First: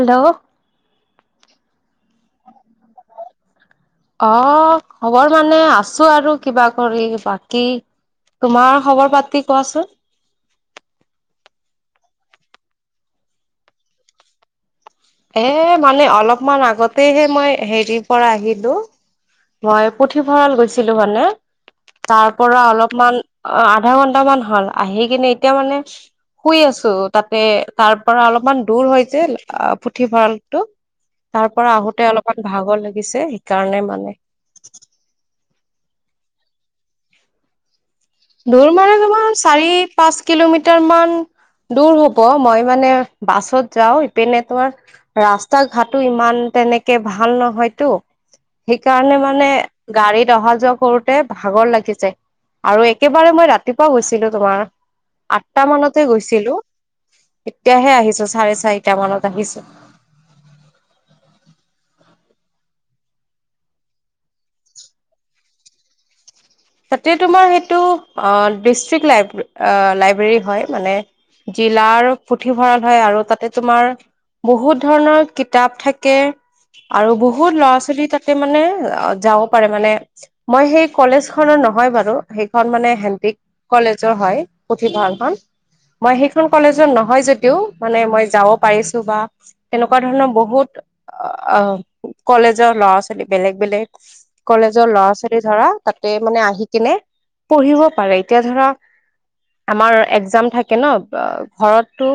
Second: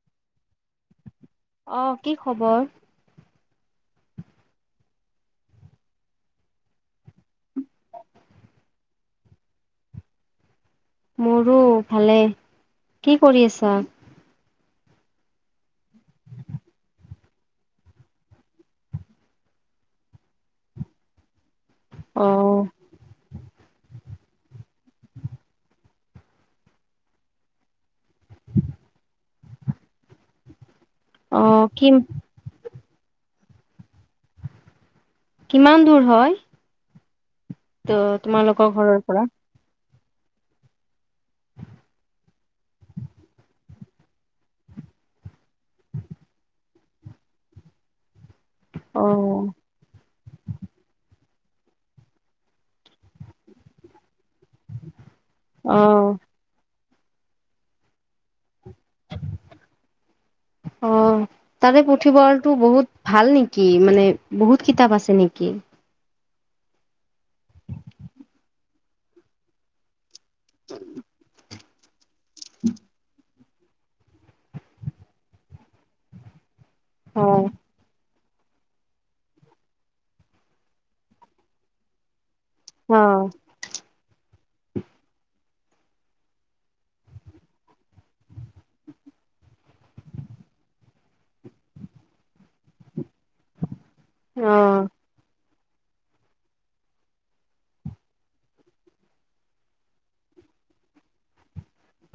Hello অ', কি খবৰ? ক, খবৰ মানে আছো আৰু কিবা কৰি বাকী তোমাৰ খবৰ পাতি কোৱাচোন? মোৰো ভালে। কি কৰি আছা? এ, মানে অলপমান আগতেহে মই হেৰি পৰা আহিলো। মই পুথিভঁৰাল গৈছিলো মানে, অ তাৰ পৰা অলপমান অ', আধা ঘণ্টা মান হ'ল। আহি কিনে এতিয়া মানে শুই আছো, তাতে তাৰ পৰা অলপমান দূৰ হৈ যে আ ফুট পুথিভঁৰালটো অ তাৰ পৰা কি আহোতে অলপমান ভাগৰ লাগি দিছে সেইকাৰণে মানে। কিমান দূৰ হয়? ত দূৰ তোমালোকৰ মানে ঘৰৰ পৰা তোমাৰ চাৰি-পাঁচ কিলোমিটাৰ মান দূৰ হ'ব। মই মানে বাছত যাওঁ ইপিনে তোমাৰ ৰাস্তা ঘাটো ইমান তেনেকে ভাল নহয়তো। অ সেইকাৰণে মানে গাড়ীত অহা যোৱা কৰোতে ভাগৰ লাগি যায়। আৰু এ একেবাৰে মই ৰাতিপুৱা গৈছিলো তোমাৰ আঠটা অ মানতে গৈছিলো। এতিয়াহে আহিছো চাৰে চাৰি অ', তাৰে পুথিভঁৰাল টো বহুত ভাল নেকি? মানে বহুত কিতাপ আছে নেকি? তাতে তোমাৰ সেইটো অঁ ডিষ্ট্ৰিক লাইব্ৰে অঁ লাইব্ৰেৰী হয় মানে জিলাৰ পুথিভঁৰাল হয় আৰু তাতে তোমাৰ বহুত ধৰণৰ কিতাপ থাকে আৰু হয় বহুত ল'ৰা ছোৱালী তাত তাতে মানে আ যাব পাৰে মানে। মই সেই কলেজখনৰ নহয় বাৰু। সেইখন মানে অ সন্দিকৈ কলেজৰ হয় পুথিভঁৰালখন। মই সেইখন কলেজৰ নহয় যদিও মানে মই যাব পাৰিছো বা তেনেকুৱা ধৰণৰ বহুত কলেজৰ ল'ৰা-ছোৱা বেলেগ বেলেগ অ কলেজৰ ল'ৰা-ছোৱালী ধৰা তে মানে আহি কিনে পঢ়িব পাৰে। এতিয়া ধৰা আমাৰ একজাম থাকে ন' অঁ ঘৰত তো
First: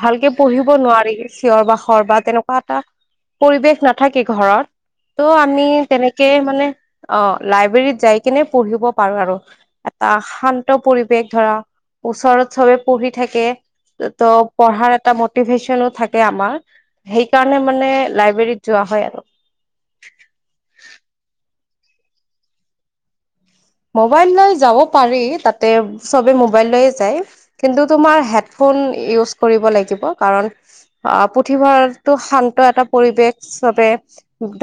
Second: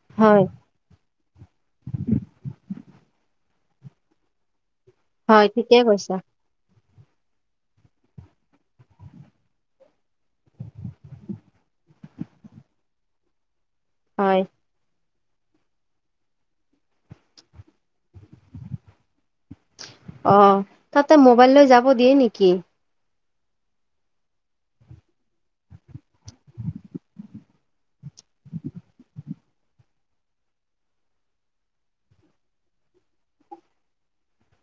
ভালকে হয় পঢ়িব নোৱাৰি চিঞৰ-বাখৰ বা তেনেকুৱা এটা পৰিৱেশ নাথাকে ঘৰত ত' হয় আমি ঠিকে কৈছা তেনেকে মানে অ' লাইব্ৰেৰীত যাই কিনে পঢ়িব পাৰো আৰু এটা শান্ত পৰিৱেশ ধৰা ওচৰত চবে পঢ়ি থাকে ত' হয় পঢ়াৰ এটা ম মোটিভেশ্যনো থাকে আমাৰ সেইকাৰণে মানে লাইব্ৰেৰীত যোৱা হয় আৰু অ' তাতে মোবাইল লৈ যাব দিয়ে নেকি? মোবাইল লৈ যাব পাৰি তাতে চবে মোবাইল লৈয়ে যায় কিন্তু তোমাৰ হেডফোন ফোন ইউছ কৰিব লাগিব কাৰণ অঁ পুথিভঁৰালটো শান্ত এটা পৰিৱেশ হিচাপে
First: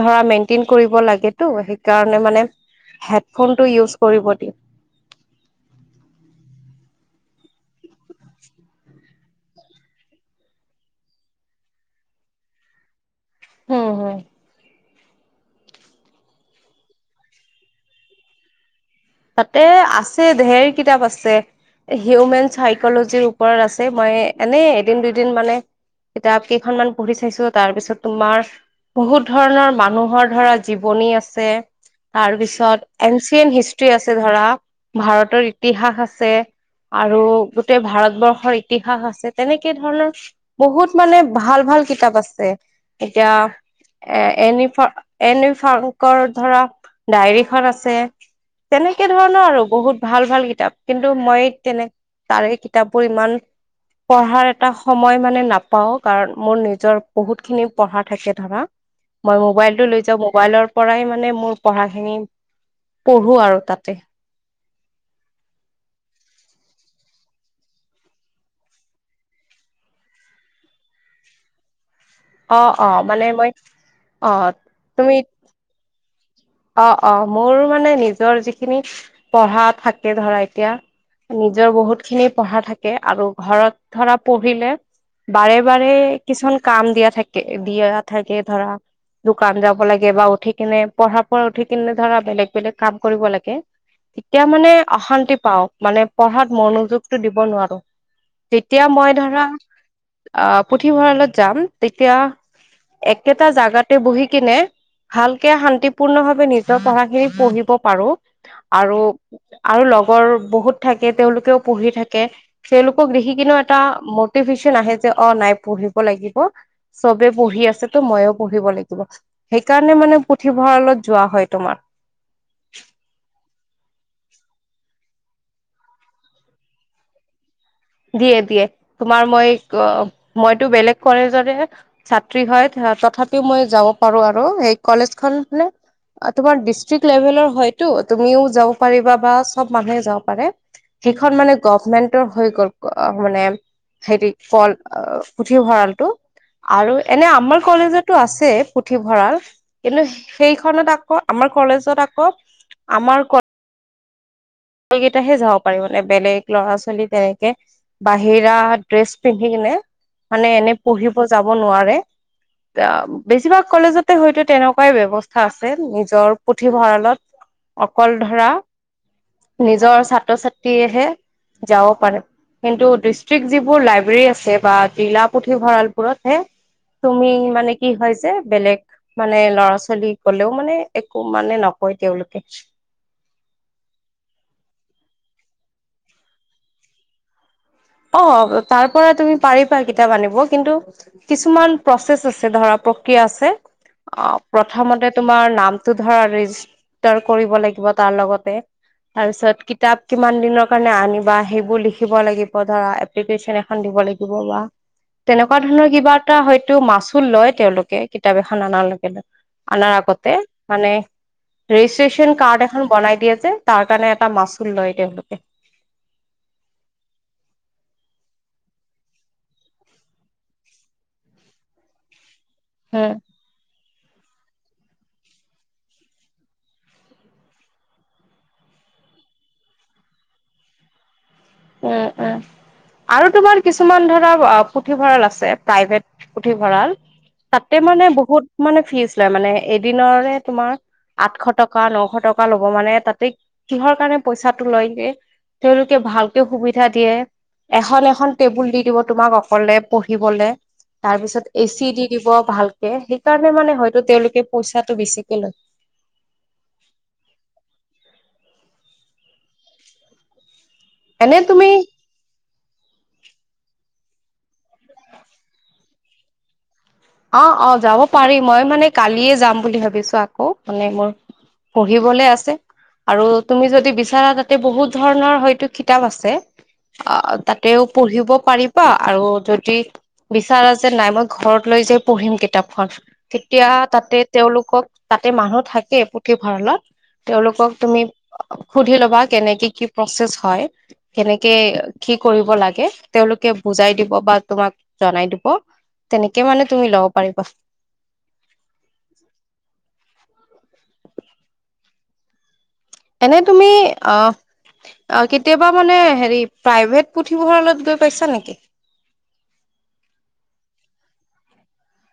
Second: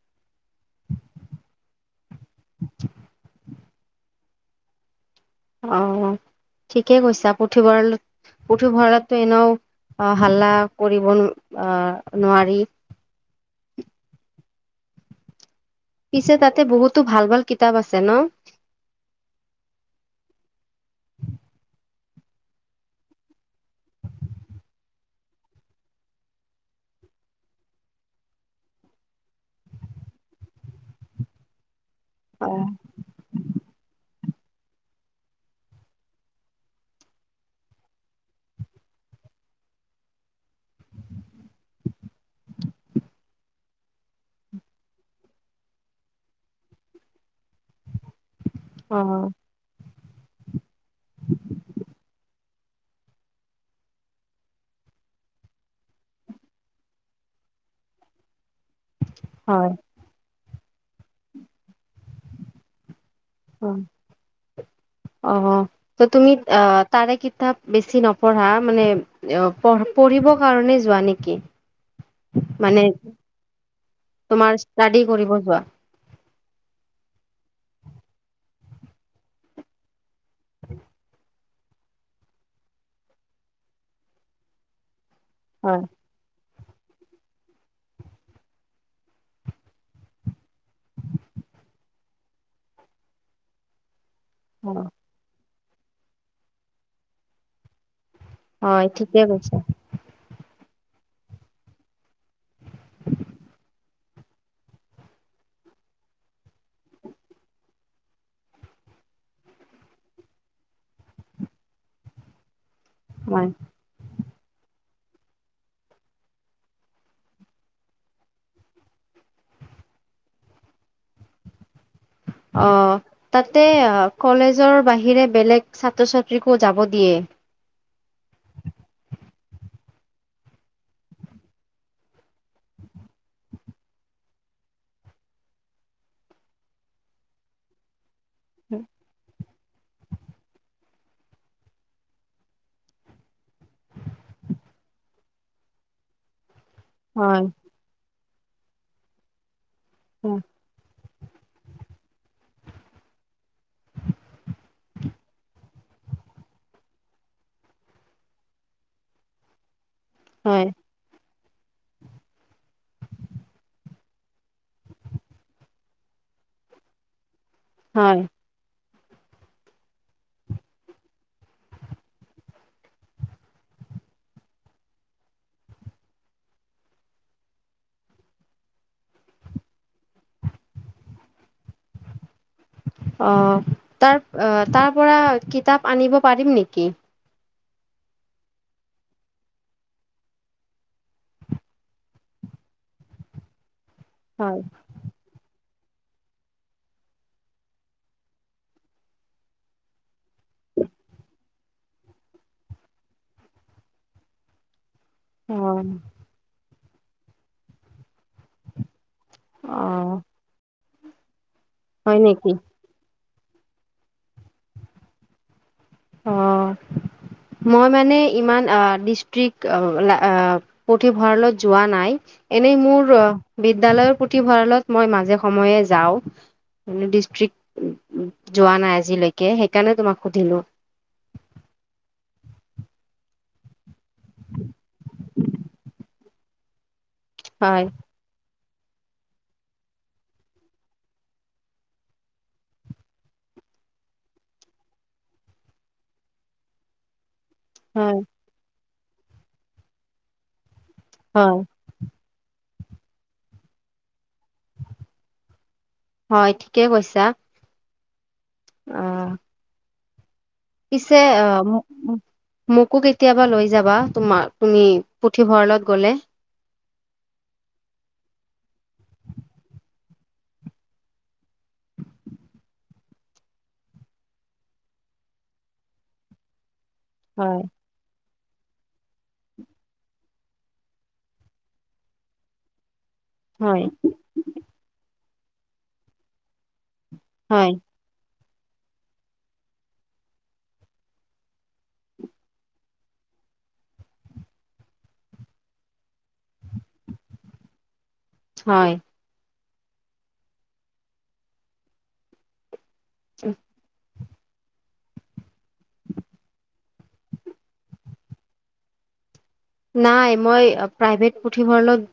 ধৰা মেইনটেইন কৰিব লাগেটো সেইকাৰণে মানে হেডফোনটো ইউছ কৰিব দিয়ে। অঁ ঠিকেই কৈছা পুথিভঁৰাল পুথিভঁৰালতটো এনেও আহ হাল্লা কৰিব নো আহ নোৱাৰি। হম হম পিছে তাতে বহুতো ভাল ভাল কিতাপ আছে ন? তাতে আছে ঢেৰ কিতাপ আছে। এ হিউমেন চাইক'লজিৰ ওপৰত আছে মই এনে এদিন দুদিন মানে তেতিয়া কেইখনমান পঢ়ি চাইছো তাৰপিছত তোমাৰ বহুত ধৰণৰ মানুহৰ ধৰা জীৱনী আছে তাৰ অ পিছত এনচিয়েনট হিষ্ট আছে ধৰা ভাৰতৰ ইতিহাস আছে। আৰু গোটেই ভাৰতবৰ্ষৰ ইতিহাস আছে তেনেকে ধৰণৰ বহুত মানে ভাল ভাল। ভাল কিতাপ আছে এতিয়া। এ এনিফৰ এনি ফ্ৰাংকৰ ধৰা ডায়েৰীখন আছে। তেনেকে ধৰণৰ আৰু বহুত ভাল ভাল কিতাপ কিন্তু মই তেনে তাৰে কিতাপবোৰ ইমান পঢ়াৰ এটা সময় মানে নাপাও কাৰণ মোৰ নিজৰ বহুত খিনি পঢ়া থাকে ধৰা। মই হয় মোবাইলটো লৈ যাওঁ মোবাইলৰ পৰাই মানে মোৰ পঢ়াখিনি পঢ়ো। আৰু অ তাতে [inaudible] অ' ত' তুমি তাৰে কিতাপ বেছি নপঢ়া মানে পঢ়ি [unintelligible] কাৰণে যোৱা নেকি? অ মানে অ মই অ তোমাৰ ষ্টাডি তুমি কৰিব যোৱা। অ', অ' মোৰ মানে নিজৰ যিখিনি পঢ়া থাকে ধৰা এতিয়া নিজৰ বহুত খিনি পঢ়া থাকে আৰু ঘৰত ধৰা পঢ়িলে বাৰে হয় বাৰে কিছুমান কাম দিয়া থাকে দিয়া থাকে ধৰা দোকান যাব লাগে বা উঠি কিনে পঢ়া। ও উঠি কিনে ধৰা বেলেগ বেলেগ কাম কৰিব লাগে তেতিয়া অ মানে অশান্তি পাও। মানে পঢ়াত মনোযোগতটো দিব নোৱাৰো তেতিয়া হয় মই ঠিকে ধৰা কৈছা অ'। পুথিভঁৰালত যাম তেতিয়া একেটা জাগাতে বহি কিনে ভালকে শান্তি পূৰ্ণভাৱে নিজৰ পঢ়াখিনি পঢ়িব পাৰো। আৰু আৰু লগৰ বহুত থাকে তেওঁলোকেও পঢ়ি থাকে। তেওঁলোকক হয় দেখিকিনেও এটা ন আহে যে অ' নাই পঢ়িব লাগিব চবে পঢ়ি আছে তো ময়ো পঢ়িব লাগিব। সেইকাৰণে মানে পুথিভঁৰালত যোৱা হয় তোমাৰ অ' তাতে কলেজৰ বাহিৰে বেলেগ ছাত্ৰ ছাত্ৰীকো যাব দিয়ে। [inaudible] দিয়ে দিয়ে তোমাৰ মই মইতো বেলেগ কলেজৰে ছাত্ৰী হয়। তথাপিও মই যাব পাৰো আৰু সেই কলেজ খ নে তোমাৰ ডিষ্ট্ৰিক্ট লেভেলৰ হয়তো। তুমিও যাব পাৰিবা বা সব মানুহে যাব পাৰে সেইখন মানে গভমেন্টৰ হৈ গ'ল। আহ মানে হেতি কল উঠি ভৰালটো। আৰু এনে হয় আমাৰ কলেজতো আছে পুথিভঁৰাল কিন্তু সেইখনত। আকৌ আমাৰ কলেজত আকৌ আমাৰ ক কেইটাহে যাব পাৰি মানে বেলেগ ল'ৰা ছোৱালী তেনেকে বাহিৰা ড্ৰেছ পিন্ধি কিনে। মানে হয় এনে পঢ়িব যাব নোৱাৰে। বেছিভাগ কলেজতে হয়তো তেনেকুৱাই ব্যৱস্থা আছে নিজৰ পুথিভঁৰালত। হয় অকল ধৰা। নিজৰ ছাত্ৰ ছাত্ৰীহে যাব পাৰে। কিন্তু ডিষ্ট্ৰিক্ট যিবোৰ লাইব্ৰেৰী আছে বা টিলা পুথিভঁৰালবোৰতহে। তুমি মানে কি হৈছে বেলেগ মানে ল'ৰা ছোৱালী গলেও মানে একো মানে নকয় তেওঁলোকে। আহ তাৰ আহ তাৰ পৰা কিতাপ আনিব পাৰিম নেকি। অ' তাৰ পৰা তুমি পাৰিবা কিতাপ আনিব কিন্তু কিছুমান প্ৰচেছ আছে ধৰা আছে অ' হয় প্ৰথমতে তোমাৰ নাম ধ ৰেজিষ্ট কৰিব লাগিব তাৰ লগতে তাৰপিছত কিতাপ। কিমান দিনৰ কাৰণে আনিবা সেইবোৰ লিখিব লাগিব। পধৰা এপ্লিকেচন এখন দিব লাগিব বা তেনেকুৱা অ ধৰণৰ কিবা এটা টো মাচু লয় তেওঁলোকে কিতাপ এখন আনাৰ লৈকে লয়, আনাৰ অ আগতে মানে হয় ৰেজিষ্ট্ৰ্যন নেকি কাৰ্ড এখন বনাই দিয়ে যে তাৰ কাৰণে এটা মাচুল লয় তেওঁলোকে। অ'। মই মানে ইমান ডিষ্ট্ৰিক্ট [unintelligible] পুথিভঁৰালত যোৱা নাই। এনেই মোৰ উম, বিদ্যালয়ৰ পুথিভঁৰালত মই মাজে সময়ে যাওঁ। ম ডিষ্ট্ৰিক যোৱা নাই আজিলৈকে সেইকাৰণে তোমাক সুধিলো। উম উম আৰু তোমাৰ কিছুমান ধৰা পুথিভঁৰাল আছে প্ৰাইভেট। পুথি ভঁৰাল তাতে হয় মানে বহুত মানে ফিজ লয় মানে এদিনৰে তোমাৰ। আঠশ টকা নশ টকা ল'ব মানে তাতে কিহৰ কাৰণে পইচাটো লয়গে। তেওঁলোক ভাল সুবিধা দিয়ে, এখন হয় এখন টেবুল দি দিব তোমাক অকলে পঢ়িবলে। তাৰ পিছত হয় এচি দি দিব ভালক সেইকাৰণে মানে হয়তো তেওঁলোকে পইচাটো বেছিকে লয়। হয়, ঠিকে কৈছা। আহ। পছে এনে আহ তুমি উ মোকো কেতিয়াবা লৈ যাবা তোমাৰ তুমি পুথিভঁৰালত গ'লে। অ', অ', যাব পাৰি মই মানে কালিয়ে যাম বুলি ভাবিছো আকৌ, মানে মোৰ পঢ়িবলে আছে আৰু তুমি যদি বিচাৰা তাতে বহুত ধৰণৰ হয়তো খিতাপ আছে। অ', হয় তাতেও পঢ়িব পাৰিবা, আৰু যদি বিচাৰা যে নাই মই ঘৰত লৈ যাই পঢ়িম কিতাপখন তেতিয়া হয় তাতে তেওঁলোকক তাতে মানুহ থাকে পুথিভঁৰালত হয় তেওঁলোকক তুমি সুধি লবা কেনেকে কি প্ৰচছ হয়, কেনেকে কি কৰিব লাগে তেওঁলে বুজাই দিব বা তোমাক জনাই দিব, তেনেকে মানে তুমি লব পাৰিবা। হয়। এনে তুমি আহ অ' কেতিয়াবা মানে হেৰি প্ৰাইভেট পুথিভঁৰালত গৈ পাইছা নেকি? নাই মই প্ৰাইভেট পুথিভঁৰালত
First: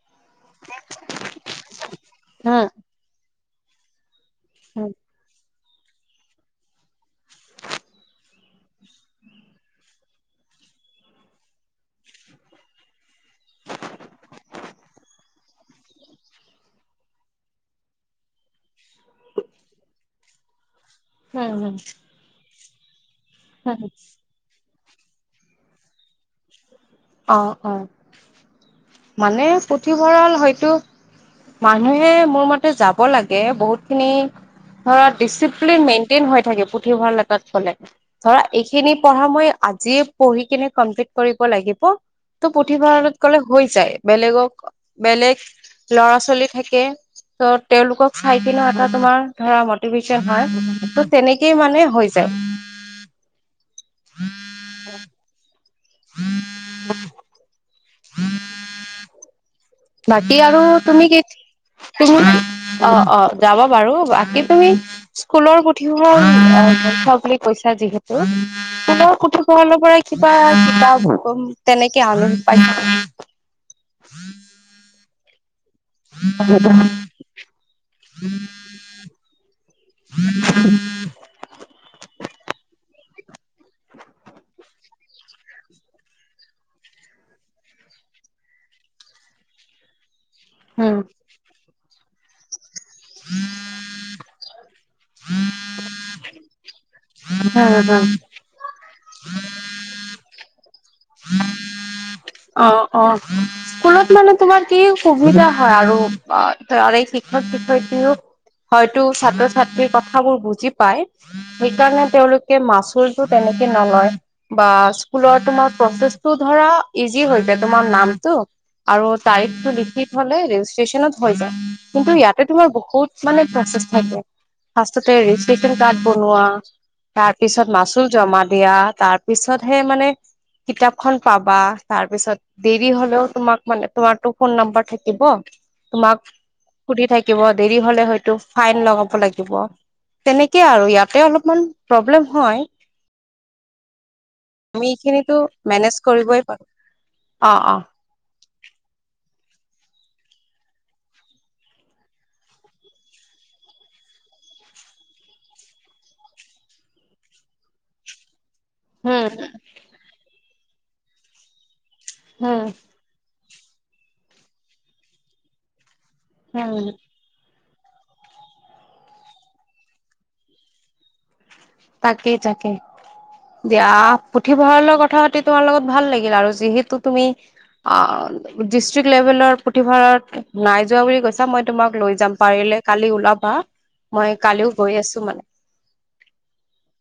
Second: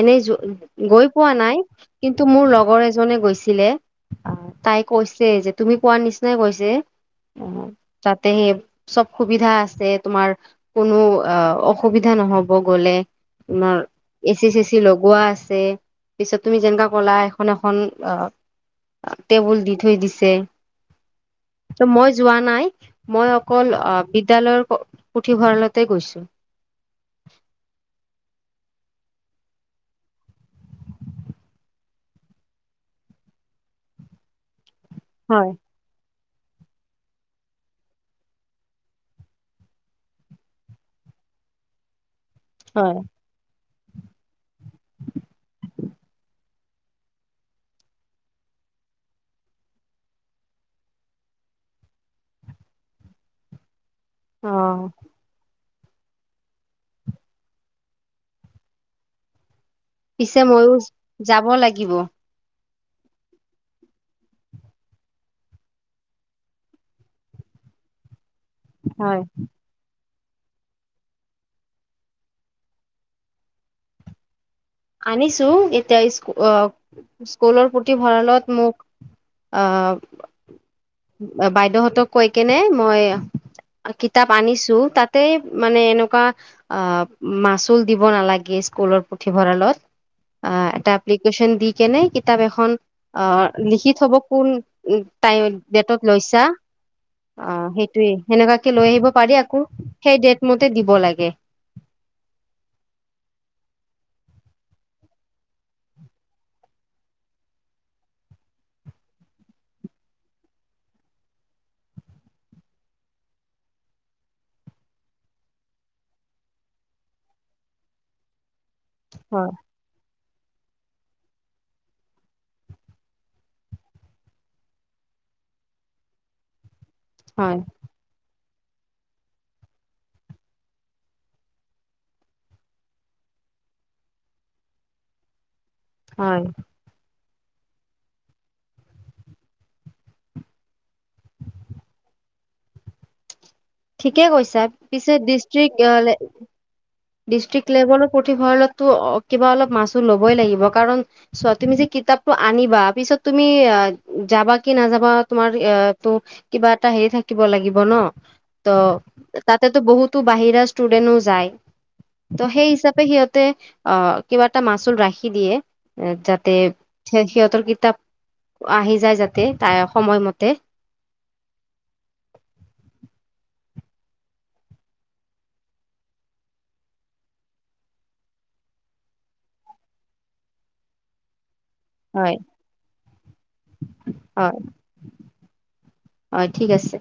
এনেই য গৈ পোৱা নাই, কিন্তু মোৰ উম লগৰ এজনে গৈছিলে। আহ তাই কৈছে যে তুমি কোৱাৰ নিচিনাই কৈছে। অ', তাতে সেই চব সুবিধা আছে তোমাৰ কোনো অ' অ অসুবিধা নহব গলে, তমাৰ এচি চেচি লগোৱা আছে। পিছত তুমি যেনেকা কলা এখন এখন অ' টেবুল দি থৈ দিছে। উম ত উম মই যোৱা নাই, মই অকল উম আহ বিদ্যালয়ৰ পুথিভঁৰালতে গৈছো। অ', অ', মানে পুথিভঁৰাল হয়তো মানুহে মোৰ মতে যাব লগে বহুত খিনি ধৰা হয় দিচিপ্লিন থাকে পুথিভঁৰা লটাত ফলে, ধৰা এইখিনি পঢ়া মই আজিয়ে পঢ়ি কিনে কমপ্লিট কৰিব লাগিব ত' হয় পুথিভঁৰালত গ'লে হৈ যাই, বেলেগক বেলেগ ল'ৰা ছোৱালী থাকে ত' তেওঁলোকক চাই কিনে এটা তোমাৰ ধৰা মটিভচন হয় ত' তেনেকেই মানে হৈ যায়। আহ। উম, উম। বাকী পিছে আৰু ময়ো তুমি কি যাব লাগিব কি অ', অ', যাব বাৰু বাকী তুমি স্কুলৰ পুথিভঁৰাল ত বুলি কৈছ যিহেতুৰ সোণৰ হয় পুথিভঁৰাল পৰা কিবা কিতাপ তেনেকে আলোন পইচা নাই? আনিছো। এতিয়া স্কু, আহ স্কুলৰ পুথি ভঁৰালত মোক আহ বাইদেউহতক কৈ কেনে মই কিতাপ আনিছো তাতে মানে এনেকুৱা অ মাচুল দিব নালাগে স্কু স্কুলৰ পুথিভৰালত আহ এটা উম এপ্লিকেশ্যন দি কেনে কিতাপ এখন আহ লিখি থব কোন উ, তাই ডেটত লৈছা? অ', হুম হুম সেইটোয়ে, সেনেকুৱাকে লৈ আহিব পাৰি আকৌ সেই ডট মতে দিব লাগে। অ', অ'। স্কুলত মানে তোমাৰ কি সুবিধা হয় আৰু, এই শিক্ষক শিক্ষয়ত্ৰী ও। হয়তো ছাত্ৰ ছাত্ৰীৰ কথাবোৰ বুজি পাই সেই কাৰণে তেওঁলোকে মাচুলটোৰ তেনে বা স্কুলৰ তোমাৰ প্ৰচেষ্টটো ধৰা ইজি হৈ যায় তোমাৰ নামটো আৰু হয় তাৰিখটো লিখি ইফালে ৰেজিষ্ট্ৰেচনত হৈ যায়, কিন্তু ইয়াতে তোমাৰ বহুত মানে প্ৰছেষ্ট থাকে। ফ্ৰাস্ততে ৰেজিষ্ট্ৰেচন ৰ্কাড বনোৱা তাৰ হয় পিছত মাচুল জমা দিয়া, তাৰ পিছতহে মানে কিতাপখন পাবা। তাৰ পিছত দেৰি হলেও তোমাক মানে তোমাৰতটো ফোন নাম্বাৰ থাকিব। তোমাক হয় সুধি থাকিব দেৰি হলে হয়তো ফাইন লগাব লাগিব। তেনেকে আৰু ইয়াতে অলপমান প্ৰব্লেম হয়। কিয় কৈছা আমি পিছে এইখিনিতো ডিষ্ট্ৰিক্ট মেনেজ কৰিবই পাৰো। অ', ডিষ্ট্ৰিক্ট অ', লেভেলৰ পুথিভঁৰালতো কিবা অলপ মাছোল ল'বই লাগিব, কাৰণ চোৱা তুমি যে কিতাপটো আনিবা পিছত তুমি যাবা কি নাযাবা তোমাৰ এইয়াতো কিবা এটা হেৰি থাকিব লাগিব ন। হম, ত' তাতেতো বহুতো বাহিৰা ষ্টুডেন্টও যায় ত' সেই হম, হিচাপে সিহত অ কিবা এটা মাচুল ৰাখি দিয়ে এ যাতে হম, সিহঁতৰ কিতাপ আহি যায় যাতে তা সময়মতে তাকেই তাকেই। দিয়া পুথিভঁৰালৰ কথা পাতি তোমাৰ লগত ভাল লাগিল আৰু যিহেতু তুমি অ ডিষ্ট্ৰিক্ লেভেলৰ পুথিভঁৰাত নাই যোৱা বুলি কৈছা মই তোমাক লৈ হয় যাম পাৰিলে কালি ওলাবা, মই হয় কালিও গৈ আছো মানে। হয় ঠিক আছে।